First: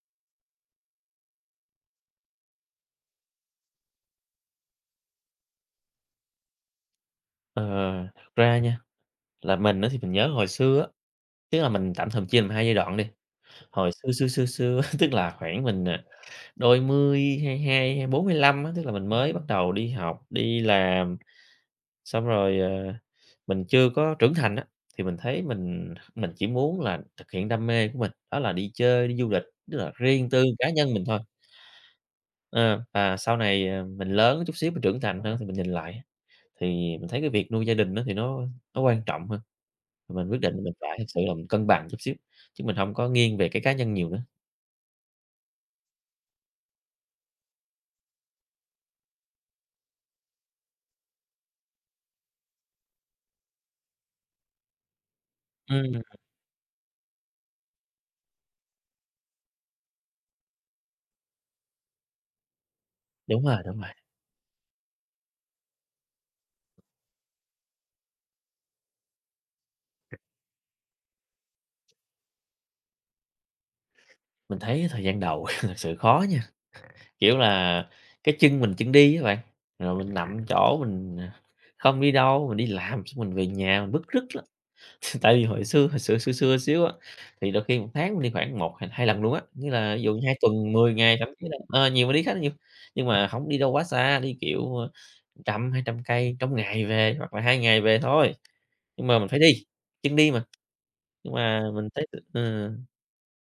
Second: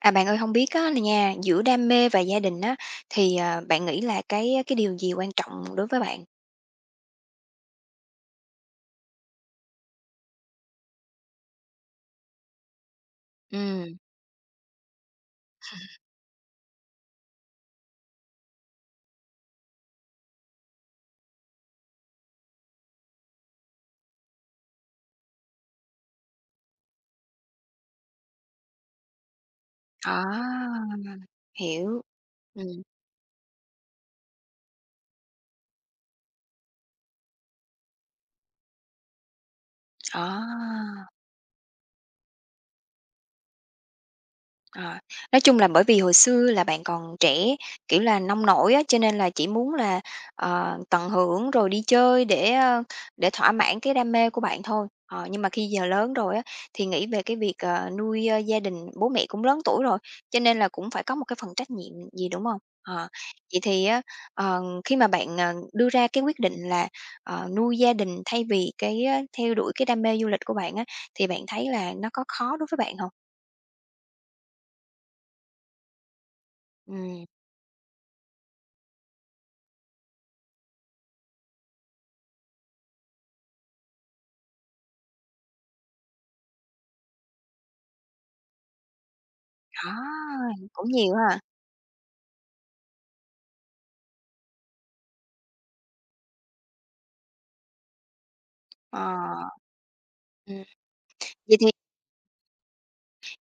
À, bạn ơi, không biết á là nha, giữa đam mê và gia đình á, thì, bạn nghĩ là cái điều gì quan trọng đối với bạn? Ờ, thật ra nha, là mình á thì mình nhớ hồi xưa á, tức là mình tạm thời chia làm hai giai đoạn đi. Hồi Ừm, xưa, xưa, xưa, xưa tức là khoảng mình, đôi mươi, 22, 24, 25 á, tức là mình mới bắt đầu đi học, đi làm, xong rồi, mình chưa có trưởng thành á, thì mình thấy mình chỉ muốn là thực hiện đam mê của mình, đó là đi chơi, đi du lịch, tức là riêng tư cá à, nhân mình thôi. hiểu, ừm, Ờ, và sau này, mình lớn chút xíu, mình trưởng thành hơn thì mình nhìn lại thì mình thấy cái việc nuôi gia đình đó thì nó quan trọng hơn. Mình quyết định mình phải thực à. sự là mình cân bằng chút xíu, chứ mình hông có nghiêng về cái cá nhân nhiều nữa. Ờ, nói chung là bởi vì hồi xưa là bạn còn trẻ, kiểu là, nông nổi á, cho nên là chỉ muốn là, tận hưởng rồi đi chơi để, để thỏa mãn cái đam mê của bạn thôi. Ờ, nhưng mà khi giờ Ừm. lớn rồi á, thì nghĩ về cái việc, nuôi, gia đình, bố mẹ cũng lớn tuổi rồi, cho nên là cũng phải có một cái phần trách nhiệm gì, đúng không? Ờ, Vậy Đúng thì rồi, á, khi mà bạn, đưa ra cái quyết định là, nuôi gia đình thay vì cái, theo đuổi cái đam mê du lịch của bạn á, thì bạn thấy là nó có khó đối với bạn không? mình thấy thời gian đầu thực sự khó nha, Ừm. kiểu là, cái chân mình chân đi á bạn, rồi mình nằm chỗ mình, không đi đâu, mình đi làm xong mình về nhà mình bứt rứt lắm. Tại vì hồi xưa xưa xưa xíu á, thì đôi khi một tháng mình đi khoảng một hay 2 lần luôn á, nghĩa À, là ví dụ 2 tuần, cũng 10 nhiều ngày thậm ha. chí là nhiều mình đi khá là nhiều, nhưng mà hổng đi đâu quá xa, đi, kiểu, trăm, 200 cây trong ngày về hoặc là 2 ngày về thôi. Nhưng mà mình phải Ờ. đi, chân đi mà, Ừm, nhưng vậy mà thì mình thấy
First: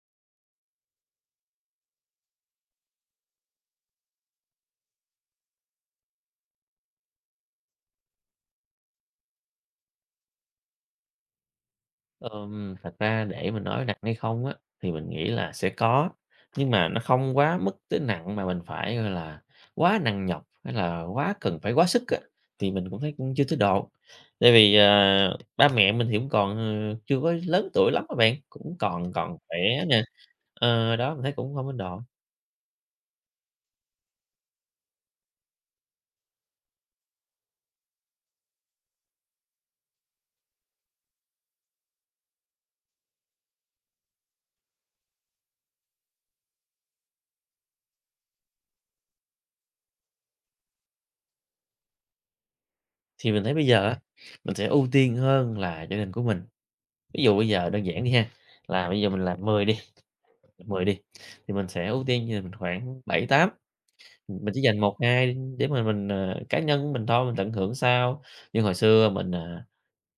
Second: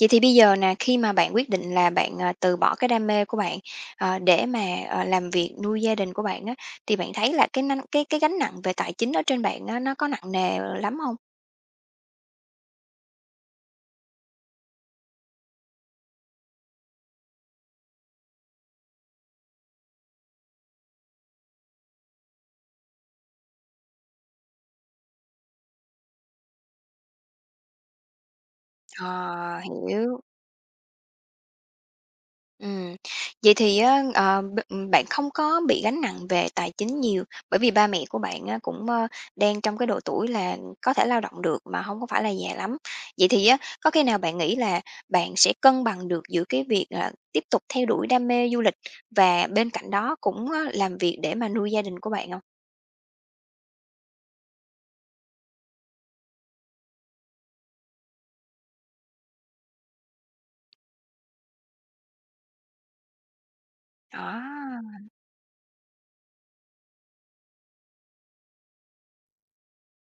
vậy thì bây giờ nè, khi mà bạn quyết định là bạn, từ bỏ cái đam mê của bạn, để mà, làm việc nuôi gia đình của bạn á, thì bạn thấy là cái năng cái gánh nặng về tài chính ở trên bạn á, nó có nặng nề lắm hông? Thật ra để mình nói nặng hay không á, thì mình nghĩ là sẽ có, nhưng mà nó không quá mức tới nặng mà mình phải, gọi là, quá nặng nhọc hay là quá cần phải quá sức á, thì mình cũng thấy cũng chưa tới độ. Tại vì, ba mẹ mình thì cũng còn, chưa có lớn tuổi lắm á bạn, cũng còn còn khỏe Ờ, nè, hiểu. Đó, mình thấy cũng hông đến độ. Ừm, Vậy thì á, ờ, b bạn không có bị gánh nặng về tài chính nhiều, bởi vì ba mẹ của bạn á, cũng, đang trong cái độ tuổi là có thể lao động được mà không có phải là già lắm. Vậy thì á, có khi nào bạn nghĩ là bạn sẽ cân bằng được giữa cái việc là tiếp tục theo đuổi đam mê du lịch và bên cạnh đó cũng á, làm việc để mà nuôi gia đình của bạn không? Thì mình thấy bây giờ á, mình sẽ ưu tiên hơn là gia đình của mình. Ví dụ bây giờ đơn giản đi ha, là bây giờ mình làm 10 đi, thì mình sẽ ưu tiên như mình khoảng 7 8 mình chỉ dành Đó. một ngày để mà mình, cá nhân của mình thôi, mình tận hưởng sao. Như hồi xưa mình,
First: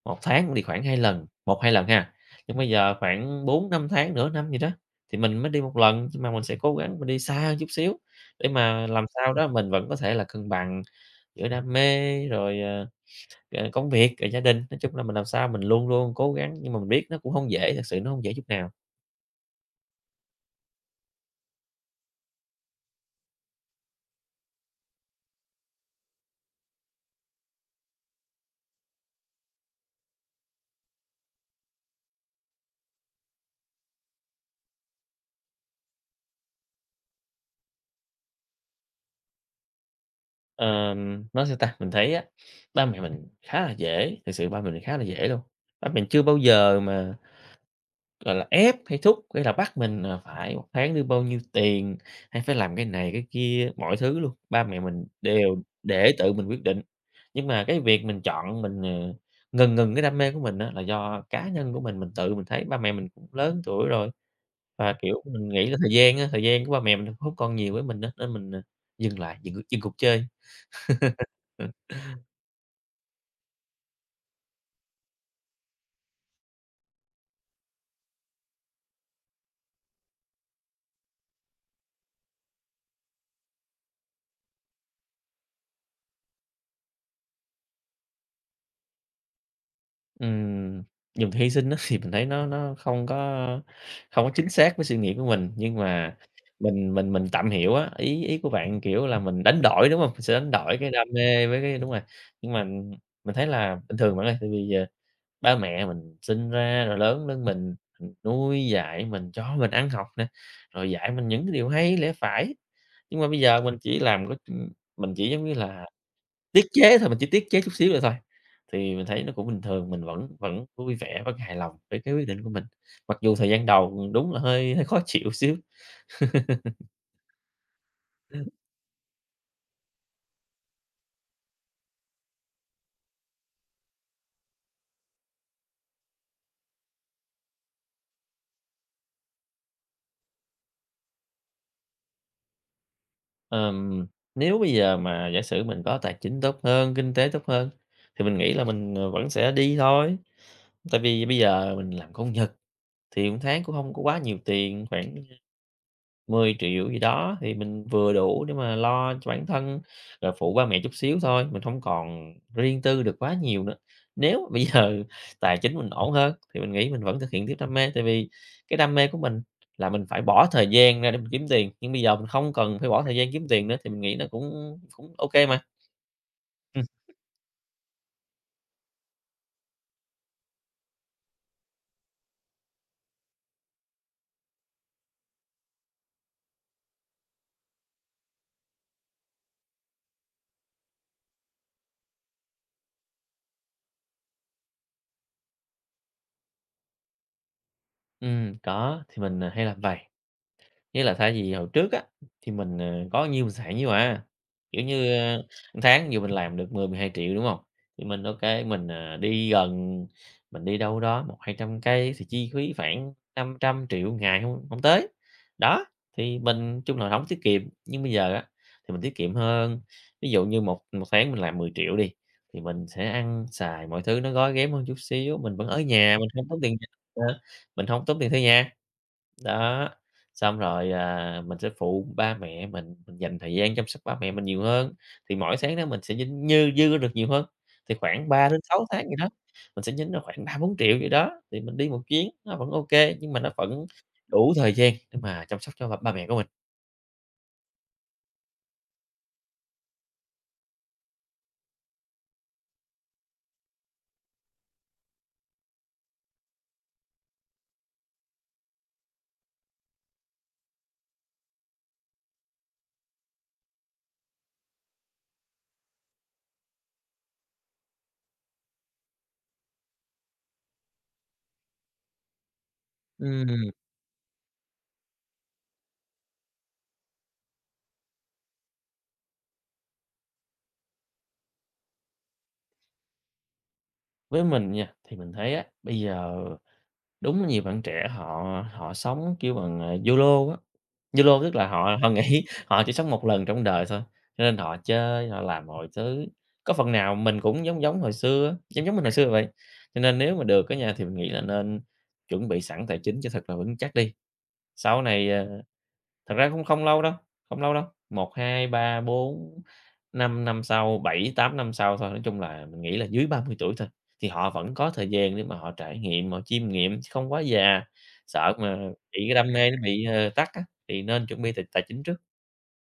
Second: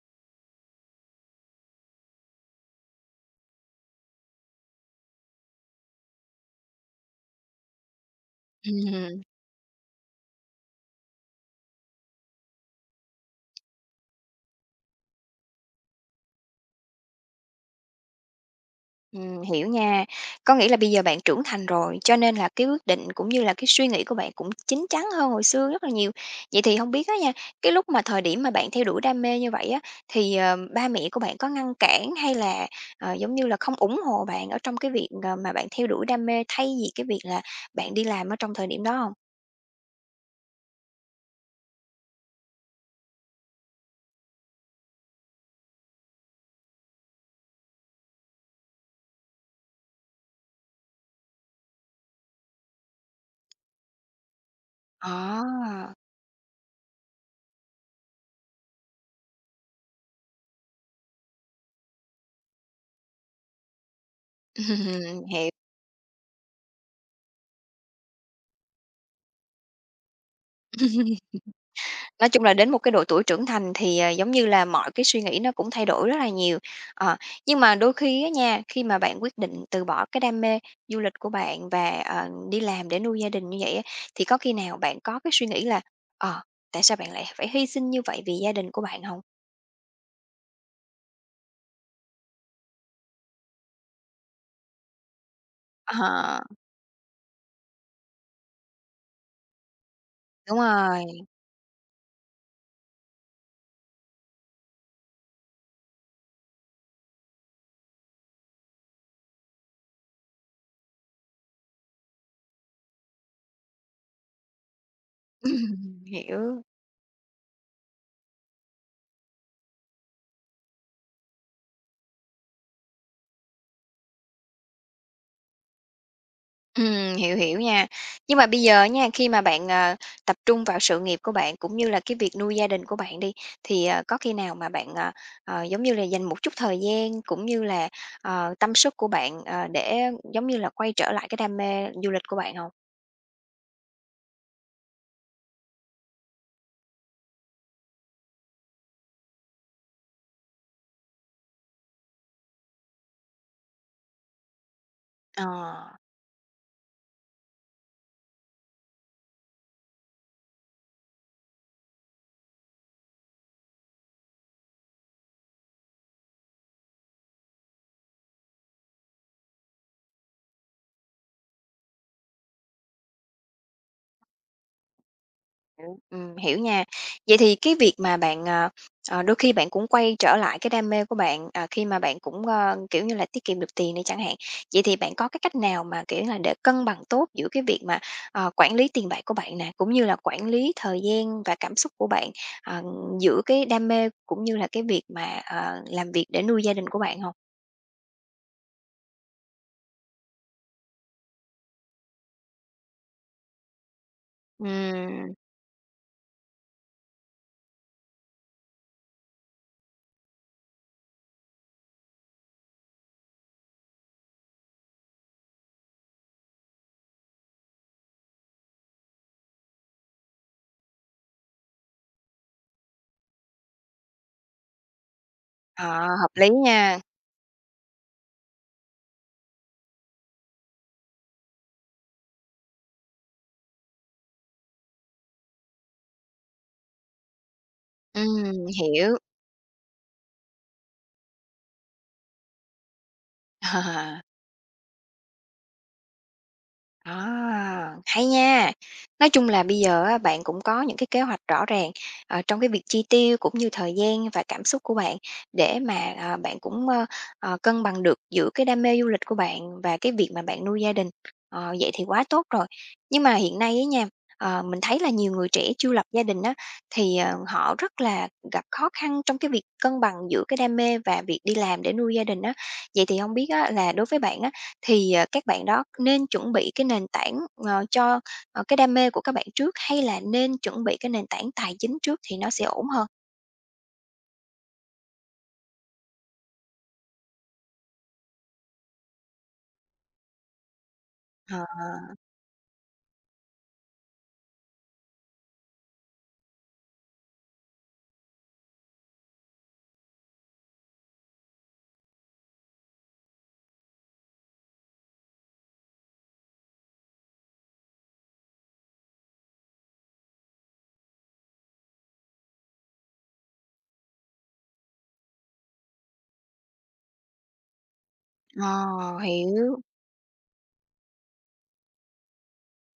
1 tháng cũng đi khoảng 2 lần, một 2 lần ha, nhưng bây giờ khoảng 4 5 tháng, nửa năm gì đó thì mình mới đi một lần, nhưng mà mình sẽ cố gắng mình đi xa hơn chút xíu để mà làm sao đó mình vẫn có thể là cân bằng giữa đam mê rồi, công việc, rồi gia đình. Nói chung là mình làm sao mình luôn luôn cố gắng, nhưng mà mình biết nó cũng không dễ, thật sự nó không dễ chút nào. Hiểu nha. Có nghĩa là bây giờ bạn trưởng thành rồi, cho nên là cái quyết định cũng như là cái suy nghĩ của bạn cũng chín chắn hơn hồi xưa rất là nhiều. Vậy thì không biết á nha, cái lúc mà thời điểm mà bạn theo đuổi đam mê như vậy á, thì, ba mẹ của bạn có ngăn cản hay là, giống như là, không ủng hộ bạn ở trong cái việc, mà bạn theo đuổi đam mê thay vì cái việc là bạn đi làm ở trong thời điểm đó không? Nói sao ta? Mình thấy á, ba mẹ mình khá là dễ, thực sự ba mình khá là dễ luôn. Ba mình chưa bao giờ mà, gọi là, ép hay thúc hay là bắt mình là phải một tháng đưa bao nhiêu tiền, hay phải làm cái này cái kia, mọi thứ luôn, ba mẹ mình đều À, để tự mình quyết định. Nhưng mà cái việc mình chọn mình, ngần ngừng cái đam mê của mình á là do cá nhân của mình tự mình thấy ba mẹ mình cũng lớn tuổi rồi, và, kiểu, mình hiểu. nghĩ là thời gian á, thời gian của ba mẹ mình không còn nhiều với mình á, nên mình, dừng lại, dừng dừng cuộc chơi. Nói chung là đến một cái độ tuổi trưởng thành thì, giống như là, mọi cái suy nghĩ nó cũng thay đổi rất là nhiều. Ờ, nhưng mà đôi khi á nha, khi mà bạn quyết định từ bỏ cái đam mê du lịch của bạn và, đi làm để nuôi gia đình như vậy á, thì có khi nào bạn có cái suy nghĩ là "Ờ, Tại sao bạn lại phải hy sinh như vậy vì gia đình của bạn không?" Ừm, dùng từ hy sinh á thì mình thấy nó không có chính xác với suy nghĩ của mình, nhưng mà Ờ, mình tạm hiểu á, ý ý của bạn, kiểu là, mình đánh đổi, đúng không? Mình sẽ đánh đúng đổi cái rồi, đam mê với cái đúng rồi, nhưng mà mình thấy là bình thường bạn ơi, tại vì, ba mẹ mình sinh ra rồi lớn lên mình, nuôi dạy mình, cho mình ăn học nè, rồi dạy mình những cái điều hay lẽ phải, nhưng mà bây giờ mình chỉ làm có, mình chỉ, giống như là hiểu. tiết chế thôi, mình chỉ tiết chế chút xíu nữa thôi, thì mình thấy nó cũng bình thường, mình vẫn vẫn vui vẻ, vẫn hài lòng với cái quyết định của mình. Mặc dù thời gian đầu đúng là hơi hơi khó chịu xíu. Hiểu, hiểu nha. Nhưng mà bây giờ nha, khi mà bạn, tập trung vào sự nghiệp của bạn cũng như là cái việc nuôi gia đình của bạn đi, thì, có khi nào mà bạn, giống như là, dành một chút thời gian cũng như là, tâm sức của bạn, để, giống như là, quay trở lại cái đam mê du lịch của bạn không? Ờm, nếu bây giờ mà giả sử mình có tài chính tốt hơn, kinh tế tốt hơn thì mình nghĩ là mình, vẫn sẽ đi thôi. Tại vì bây giờ mình làm công nhật thì 1 tháng cũng không có quá nhiều tiền, khoảng Ờ. 10 triệu gì đó, thì mình vừa đủ để mà lo cho bản thân, rồi phụ ba mẹ chút xíu thôi, mình không còn riêng tư được quá nhiều nữa. Nếu bây giờ tài chính mình ổn hơn thì mình nghĩ mình vẫn thực hiện tiếp đam mê, tại vì cái đam mê của mình là mình phải bỏ thời gian ra để mình kiếm tiền, nhưng bây giờ mình không cần phải bỏ thời gian kiếm tiền nữa thì mình nghĩ nó cũng cũng ok mà. Hiểu, hiểu Ừm, nha. Vậy thì cái việc mà bạn, đôi khi bạn cũng quay trở lại cái đam mê của bạn, khi mà bạn cũng, kiểu như là, tiết kiệm được tiền đi chẳng hạn. Vậy thì bạn có cái cách nào mà, kiểu là, để cân bằng tốt giữa cái việc mà, quản lý tiền bạc của bạn nè, cũng như là quản lý thời gian và cảm xúc của bạn, ờ, giữa cái đam mê cũng như là cái việc mà, làm việc để nuôi gia đình của bạn không? đó, thì mình, hay làm vầy. Nghĩa là thay vì hồi trước á, thì mình, có nhiêu mình xài nhiêu à, kiểu như, Ừm. Tháng nhiều mình làm được mười 000 000 12 đúng không? Thì mình ok mình, đi gần, mình đi đâu đó một hai trăm cây thì chi phí khoảng 500 triệu ngày không hông tới. Đó, thì mình chung là hổng tiết kiệm, nhưng bây giờ á, thì mình tiết kiệm hơn. Ví dụ như một một tháng mình làm 10 triệu đi, thì mình sẽ ăn xài mọi thứ nó gói ghém hơn chút xíu, mình vẫn ở Ờ, nhà, hợp lý nha. ờ, mình không tốn tiền thuê nhà. Đó, xong rồi, mình sẽ phụ ba mẹ mình dành thời gian chăm sóc ba mẹ mình nhiều hơn, thì mỗi tháng đó mình sẽ nhính như dư được nhiều hơn, thì khoảng ba đến Ừm, sáu tháng gì hiểu. đó, mình sẽ nhính ra khoảng ba bốn triệu 4 gì đó, thì mình đi một chuyến nó vẫn ok nhưng mà nó vẫn đủ thời gian để mà chăm sóc cho ba ba mẹ của mình. À, hay nha. Nói chung là bây giờ á, bạn cũng có những cái kế hoạch rõ ràng, trong cái việc chi tiêu cũng như thời gian và cảm xúc của bạn để mà, bạn cũng, cân bằng được giữa cái đam mê du lịch của bạn và cái việc mà bạn nuôi gia đình. Vậy thì quá tốt rồi. Nhưng mà hiện nay ấy nha, mình thấy là nhiều người trẻ chưa lập gia đình á, thì, họ rất là gặp khó khăn trong cái việc cân bằng giữa cái đam mê và việc đi làm để nuôi gia đình á. Vậy thì không biết Ừm, á là đối với bạn thì, các bạn đó nên chuẩn bị cái nền tảng, cho, cái đam mê của các bạn trước hay là nên chuẩn bị cái nền tảng tài chính trước thì nó sẽ ổn hơn? với mình nha, thì mình thấy á, bây giờ đúng là nhiều bạn trẻ họ họ sống, kiểu, bằng, YOLO á. YOLO tức Ờ, là họ họ nghĩ họ chỉ sống một lần trong đời thôi, cho nên họ chơi, họ làm mọi thứ. Có phần nào mình cũng giống giống hồi xưa giống giống mình hồi xưa vậy. Cho nên nếu mà được á nhà thì mình nghĩ là nên chuẩn bị sẵn tài chính cho thật là vững chắc đi. Sau này, thật ra cũng không lâu đâu, không lâu đâu, một 2 3 4 5 năm sau, 7 8 năm sau thôi, nói chung là mình nghĩ là dưới 30 tuổi thôi, thì họ vẫn có thời gian để mà họ trải nghiệm, họ chiêm nghiệm chứ không quá già. Sợ mà ờ, bị cái đam mê nó hiểu. bị, tắt á, thì nên chuẩn bị tài tài chính trước.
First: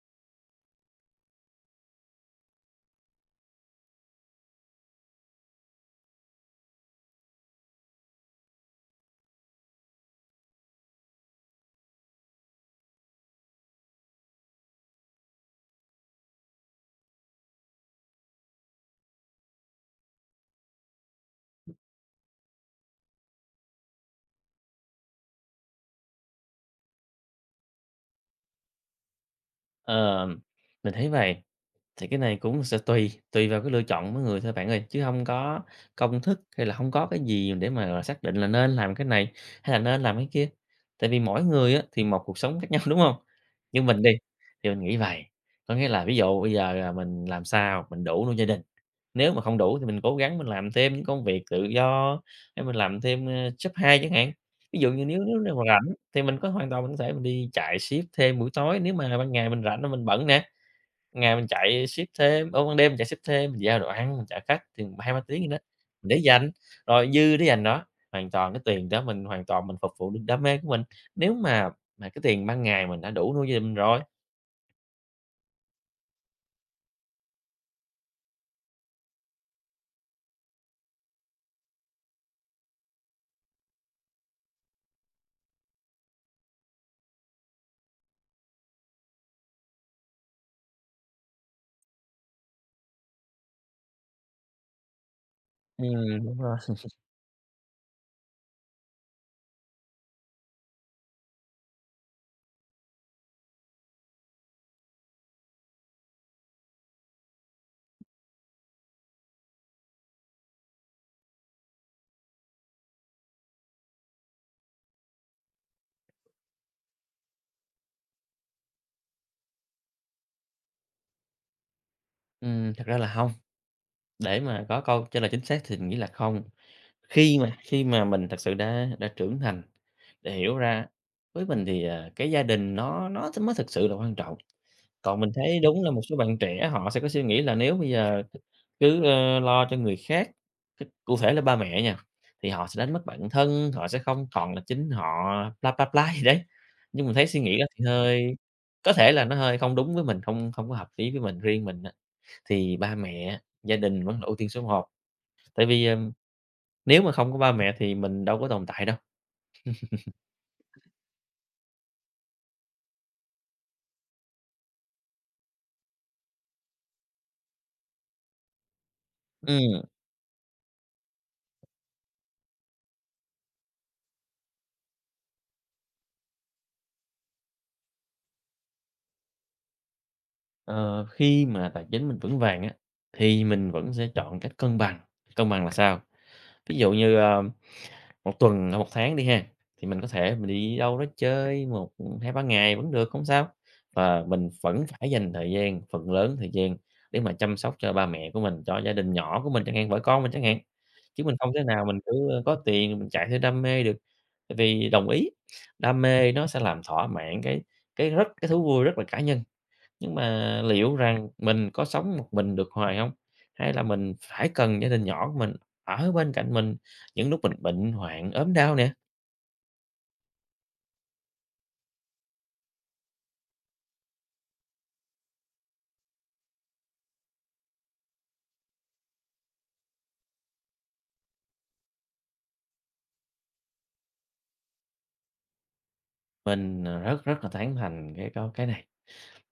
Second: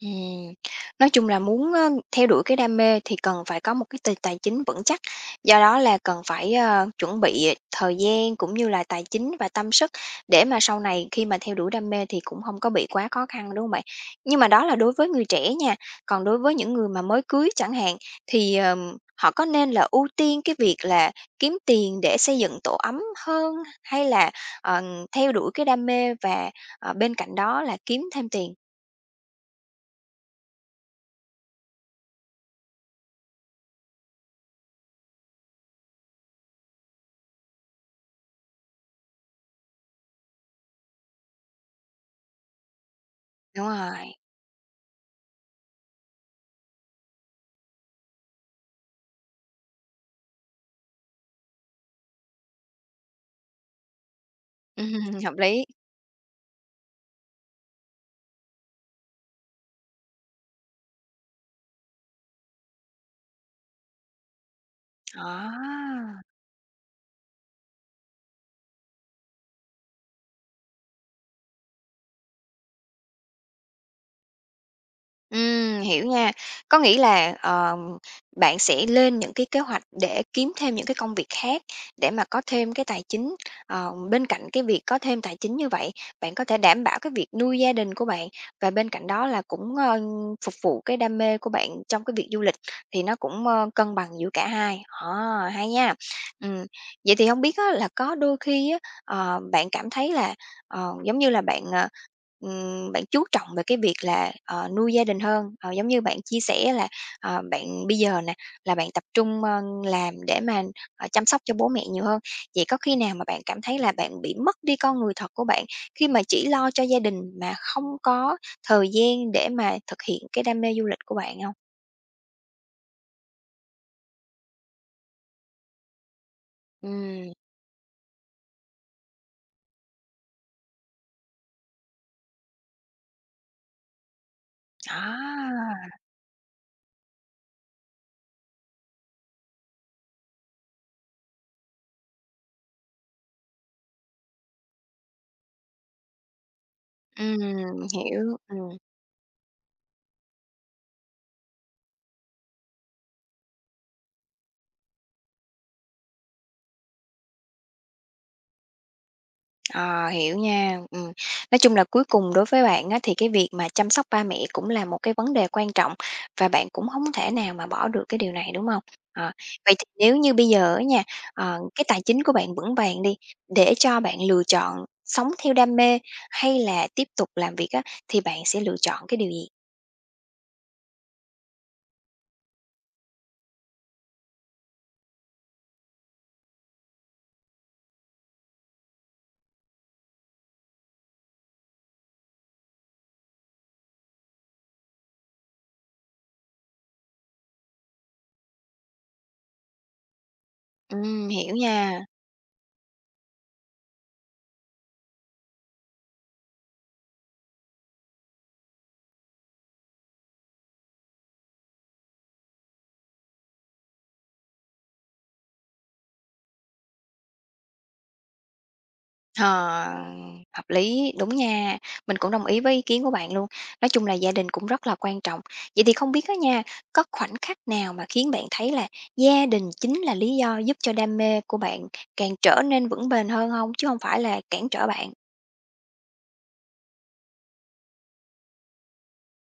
Ừm, nói chung là muốn, theo đuổi cái đam mê thì cần phải có một cái tài chính vững chắc, do đó là cần phải, chuẩn bị thời gian cũng như là tài chính và tâm sức để mà sau này khi mà theo đuổi đam mê thì cũng không có bị quá khó khăn, đúng không bạn? Nhưng mà đó là đối với người trẻ nha, còn đối với những người mà mới cưới chẳng hạn thì, họ có nên là ưu tiên cái việc là kiếm tiền để xây dựng tổ ấm hơn hay là, ờ, theo đuổi cái đam mê và, bên cạnh đó là kiếm thêm tiền? Ờ, mình thấy vậy thì cái này cũng sẽ tùy, tùy vào cái lựa chọn mỗi người thôi bạn ơi, chứ không có công thức hay là không có cái gì để mà, gọi, là xác định là nên làm cái này hay là nên làm cái kia. Tại vì mỗi người á, thì một cuộc sống khác nhau, đúng không? Đúng Nhưng mình đi, rồi. thì mình nghĩ vậy có nghĩa là ví dụ bây giờ là mình làm sao mình đủ nuôi gia đình, nếu mà không đủ thì mình cố gắng mình làm thêm những công việc tự do hay mình làm thêm, job 2 chẳng hạn. Ví dụ Ừm, như nếu hợp nếu nào mà lý. rảnh thì mình có hoàn toàn mình có thể mình đi chạy ship thêm buổi tối nếu mà ban ngày mình rảnh và mình bận nè. Ngày mình chạy ship thêm ban đêm chạy ship thêm, mình giao đồ ăn, mình chở khách chừng hai ba tiếng gì đó, mình để À! dành, rồi dư để dành đó, hoàn toàn cái tiền đó mình hoàn toàn mình phục vụ được đam mê của mình. Nếu mà cái tiền ban ngày mình đã đủ nuôi gia đình rồi. Hiểu nha. Có nghĩa là, bạn sẽ lên những cái kế hoạch để kiếm thêm những cái công việc khác để mà có thêm cái tài chính. Bên cạnh cái việc có thêm tài chính như vậy, bạn có thể đảm bảo cái việc nuôi gia đình của bạn và bên cạnh đó là cũng, phục vụ cái đam mê của bạn trong cái việc du lịch, thì nó cũng, cân bằng giữa cả hai. À hay nha. Đúng rồi. Ừm, Vậy thì không biết á là có đôi khi á, bạn cảm thấy là, giống như là, bạn, bạn chú trọng về cái việc là, nuôi gia đình hơn, giống như bạn chia sẻ là, bạn bây giờ nè, là bạn tập trung, làm để mà, chăm sóc cho bố mẹ nhiều hơn. Vậy có khi nào mà bạn cảm thấy là bạn bị mất đi con người thật của bạn khi mà chỉ lo cho gia đình mà không có thời gian để mà thực hiện cái đam mê du lịch của bạn không? Thật ra là hông, để mà có câu trả lời chính xác thì mình nghĩ là không. Ừm, Khi mà mình thật sự đã trưởng thành, để hiểu ra với mình thì, cái gia đình nó mới thực sự là quan trọng. Còn mình thấy đúng à, là một số bạn trẻ họ sẽ có suy nghĩ là nếu bây giờ cứ, lo cho người khác, cụ thể là ba mẹ nha, thì họ sẽ đánh mất bản thân, họ sẽ không còn là chính họ, bla, bla, bla gì đấy. Nhưng mình thấy suy nghĩ đó ừm, thì hơi hiểu. có thể là nó hơi không đúng với mình, không không có hợp lý với mình. Riêng mình á, thì ba mẹ, gia đình vẫn là ưu tiên số một. Tại vì, nếu mà không có ba mẹ thì mình đâu có tồn tại đâu. Ờ, hiểu nha. Nói chung là cuối cùng đối với bạn á, thì cái việc mà chăm sóc ba mẹ cũng là một cái vấn đề quan trọng và bạn cũng không thể nào mà bỏ được cái điều này, đúng không? Ờ, Vậy Ừm, thì nếu như bây giờ á nha, cái tài chính của bạn vững vàng đi, để cho bạn lựa chọn sống theo đam mê hay là tiếp tục làm việc á, thì bạn sẽ lựa chọn cái điều gì? ờ, khi mà tài chính mình vững vàng á, thì mình vẫn sẽ chọn cách cân bằng. Cân bằng là sao? Ví dụ như, 1 tuần hoặc một tháng đi ha, thì mình có thể mình đi đâu đó chơi một, hai ba ngày vẫn được, không sao. Và mình vẫn phải dành thời gian, phần lớn thời gian để mà chăm sóc cho ba mẹ của mình, cho gia đình nhỏ của mình chẳng hạn, vợ con mình chẳng hạn. Chứ mình không Hiểu thể nào mình nha. cứ, có tiền mình chạy theo đam mê được, tại vì đồng ý, đam mê nó sẽ làm thỏa mãn cái rất cái thú vui rất là cá nhân. Nhưng mà liệu rằng mình có sống một mình được hoài không? Hay là mình phải cần gia đình nhỏ của mình ở bên cạnh mình những lúc mình bệnh hoạn, ốm đau nè? Ờ, hợp lý, đúng nha. Mình cũng đồng ý với ý kiến của bạn luôn. Nói chung là gia đình cũng rất là quan trọng. Vậy thì không biết á nha, có khoảnh khắc nào mà khiến bạn thấy là gia đình chính là lý do giúp cho đam mê của bạn càng trở nên vững bền hơn không? Chứ không phải là cản trở bạn? Mình, rất rất là tán thành cái câu cái này,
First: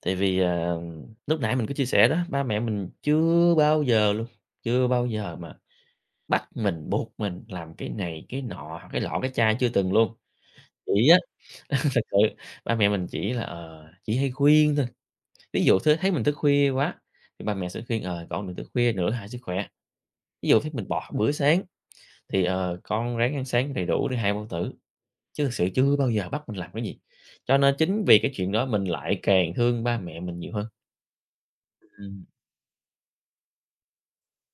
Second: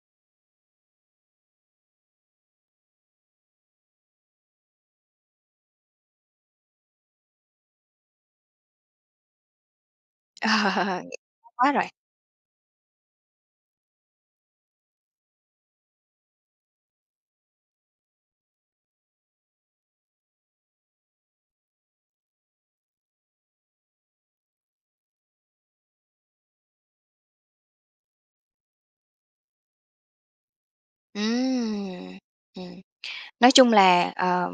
tại vì, lúc nãy mình có chia sẻ đó, ba mẹ mình chưa bao giờ luôn, chưa bao giờ mà bắt mình, buộc mình làm cái này, cái nọ, cái lọ, cái chai chưa từng luôn. Chỉ á Ờ, quá rồi. thật sự ba mẹ mình chỉ là, chỉ hay khuyên thôi, ví dụ thế thấy mình thức khuya quá thì ba mẹ sẽ khuyên, "Con đừng thức khuya nữa hại sức khỏe." Ví dụ thế mình bỏ bữa sáng thì, con ráng ăn sáng đầy đủ để hai bao tử, chứ thực sự chưa bao giờ bắt mình làm cái gì. Cho nên chính vì cái chuyện đó mình lại càng thương ba mẹ mình nhiều hơn. Ừm. Ừm. Ừm. Nói chung là,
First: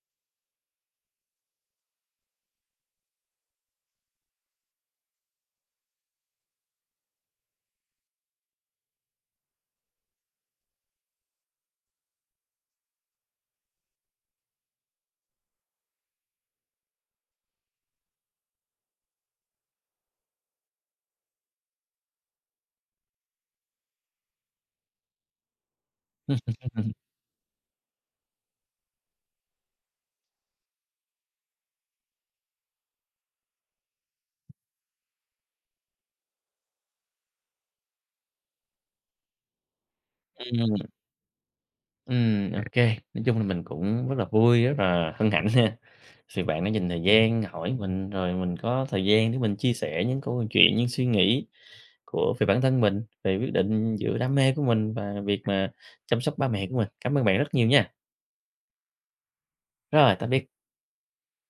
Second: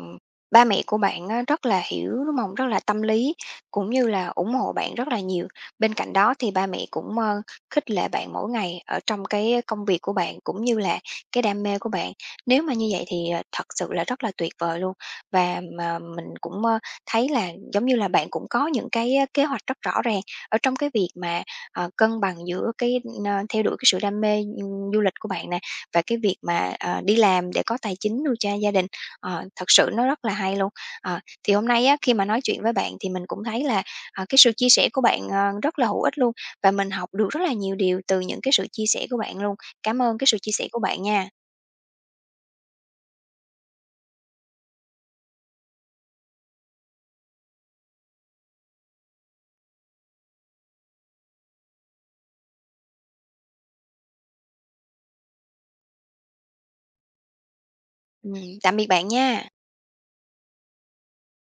ba mẹ của bạn á rất là hiểu, đúng hông? Rất là tâm lý, cũng như là ủng hộ bạn rất là nhiều. Bên cạnh đó thì ba mẹ cũng, khích lệ bạn mỗi ngày ở trong cái công việc của bạn, cũng như là cái đam mê của bạn. Nếu mà như vậy thì, thật sự là rất là tuyệt vời luôn. Và mà mình cũng, thấy là giống như là bạn cũng có những cái kế hoạch rất rõ ràng ở trong cái việc mà, cân bằng giữa cái, theo đuổi cái sự đam mê, du lịch của bạn và cái việc mà, đi làm để có tài chính nuôi gia đình, thật sự nó rất là hay luôn. Thì hôm nay á, khi mà nói chuyện với bạn thì mình cũng thấy là, cái sự chia sẻ của bạn, rất là hữu ích luôn và mình học được rất là nhiều điều từ những cái sự chia sẻ của bạn luôn. Cảm ơn cái sự chia sẻ Ừm, của bạn nha. Ô nói chung là mình cũng rất là vui, rất là hân hạnh ha, vì bạn đã dành thời gian hỏi mình, rồi mình có thời gian để mình chia sẻ những câu chuyện, những suy nghĩ của về bản thân mình, về quyết định giữa đam mê của mình và việc mà chăm sóc ba mẹ của mình. Cảm ơn bạn rất nhiều nha. Tạm biệt bạn nha. Rồi, tạm biệt.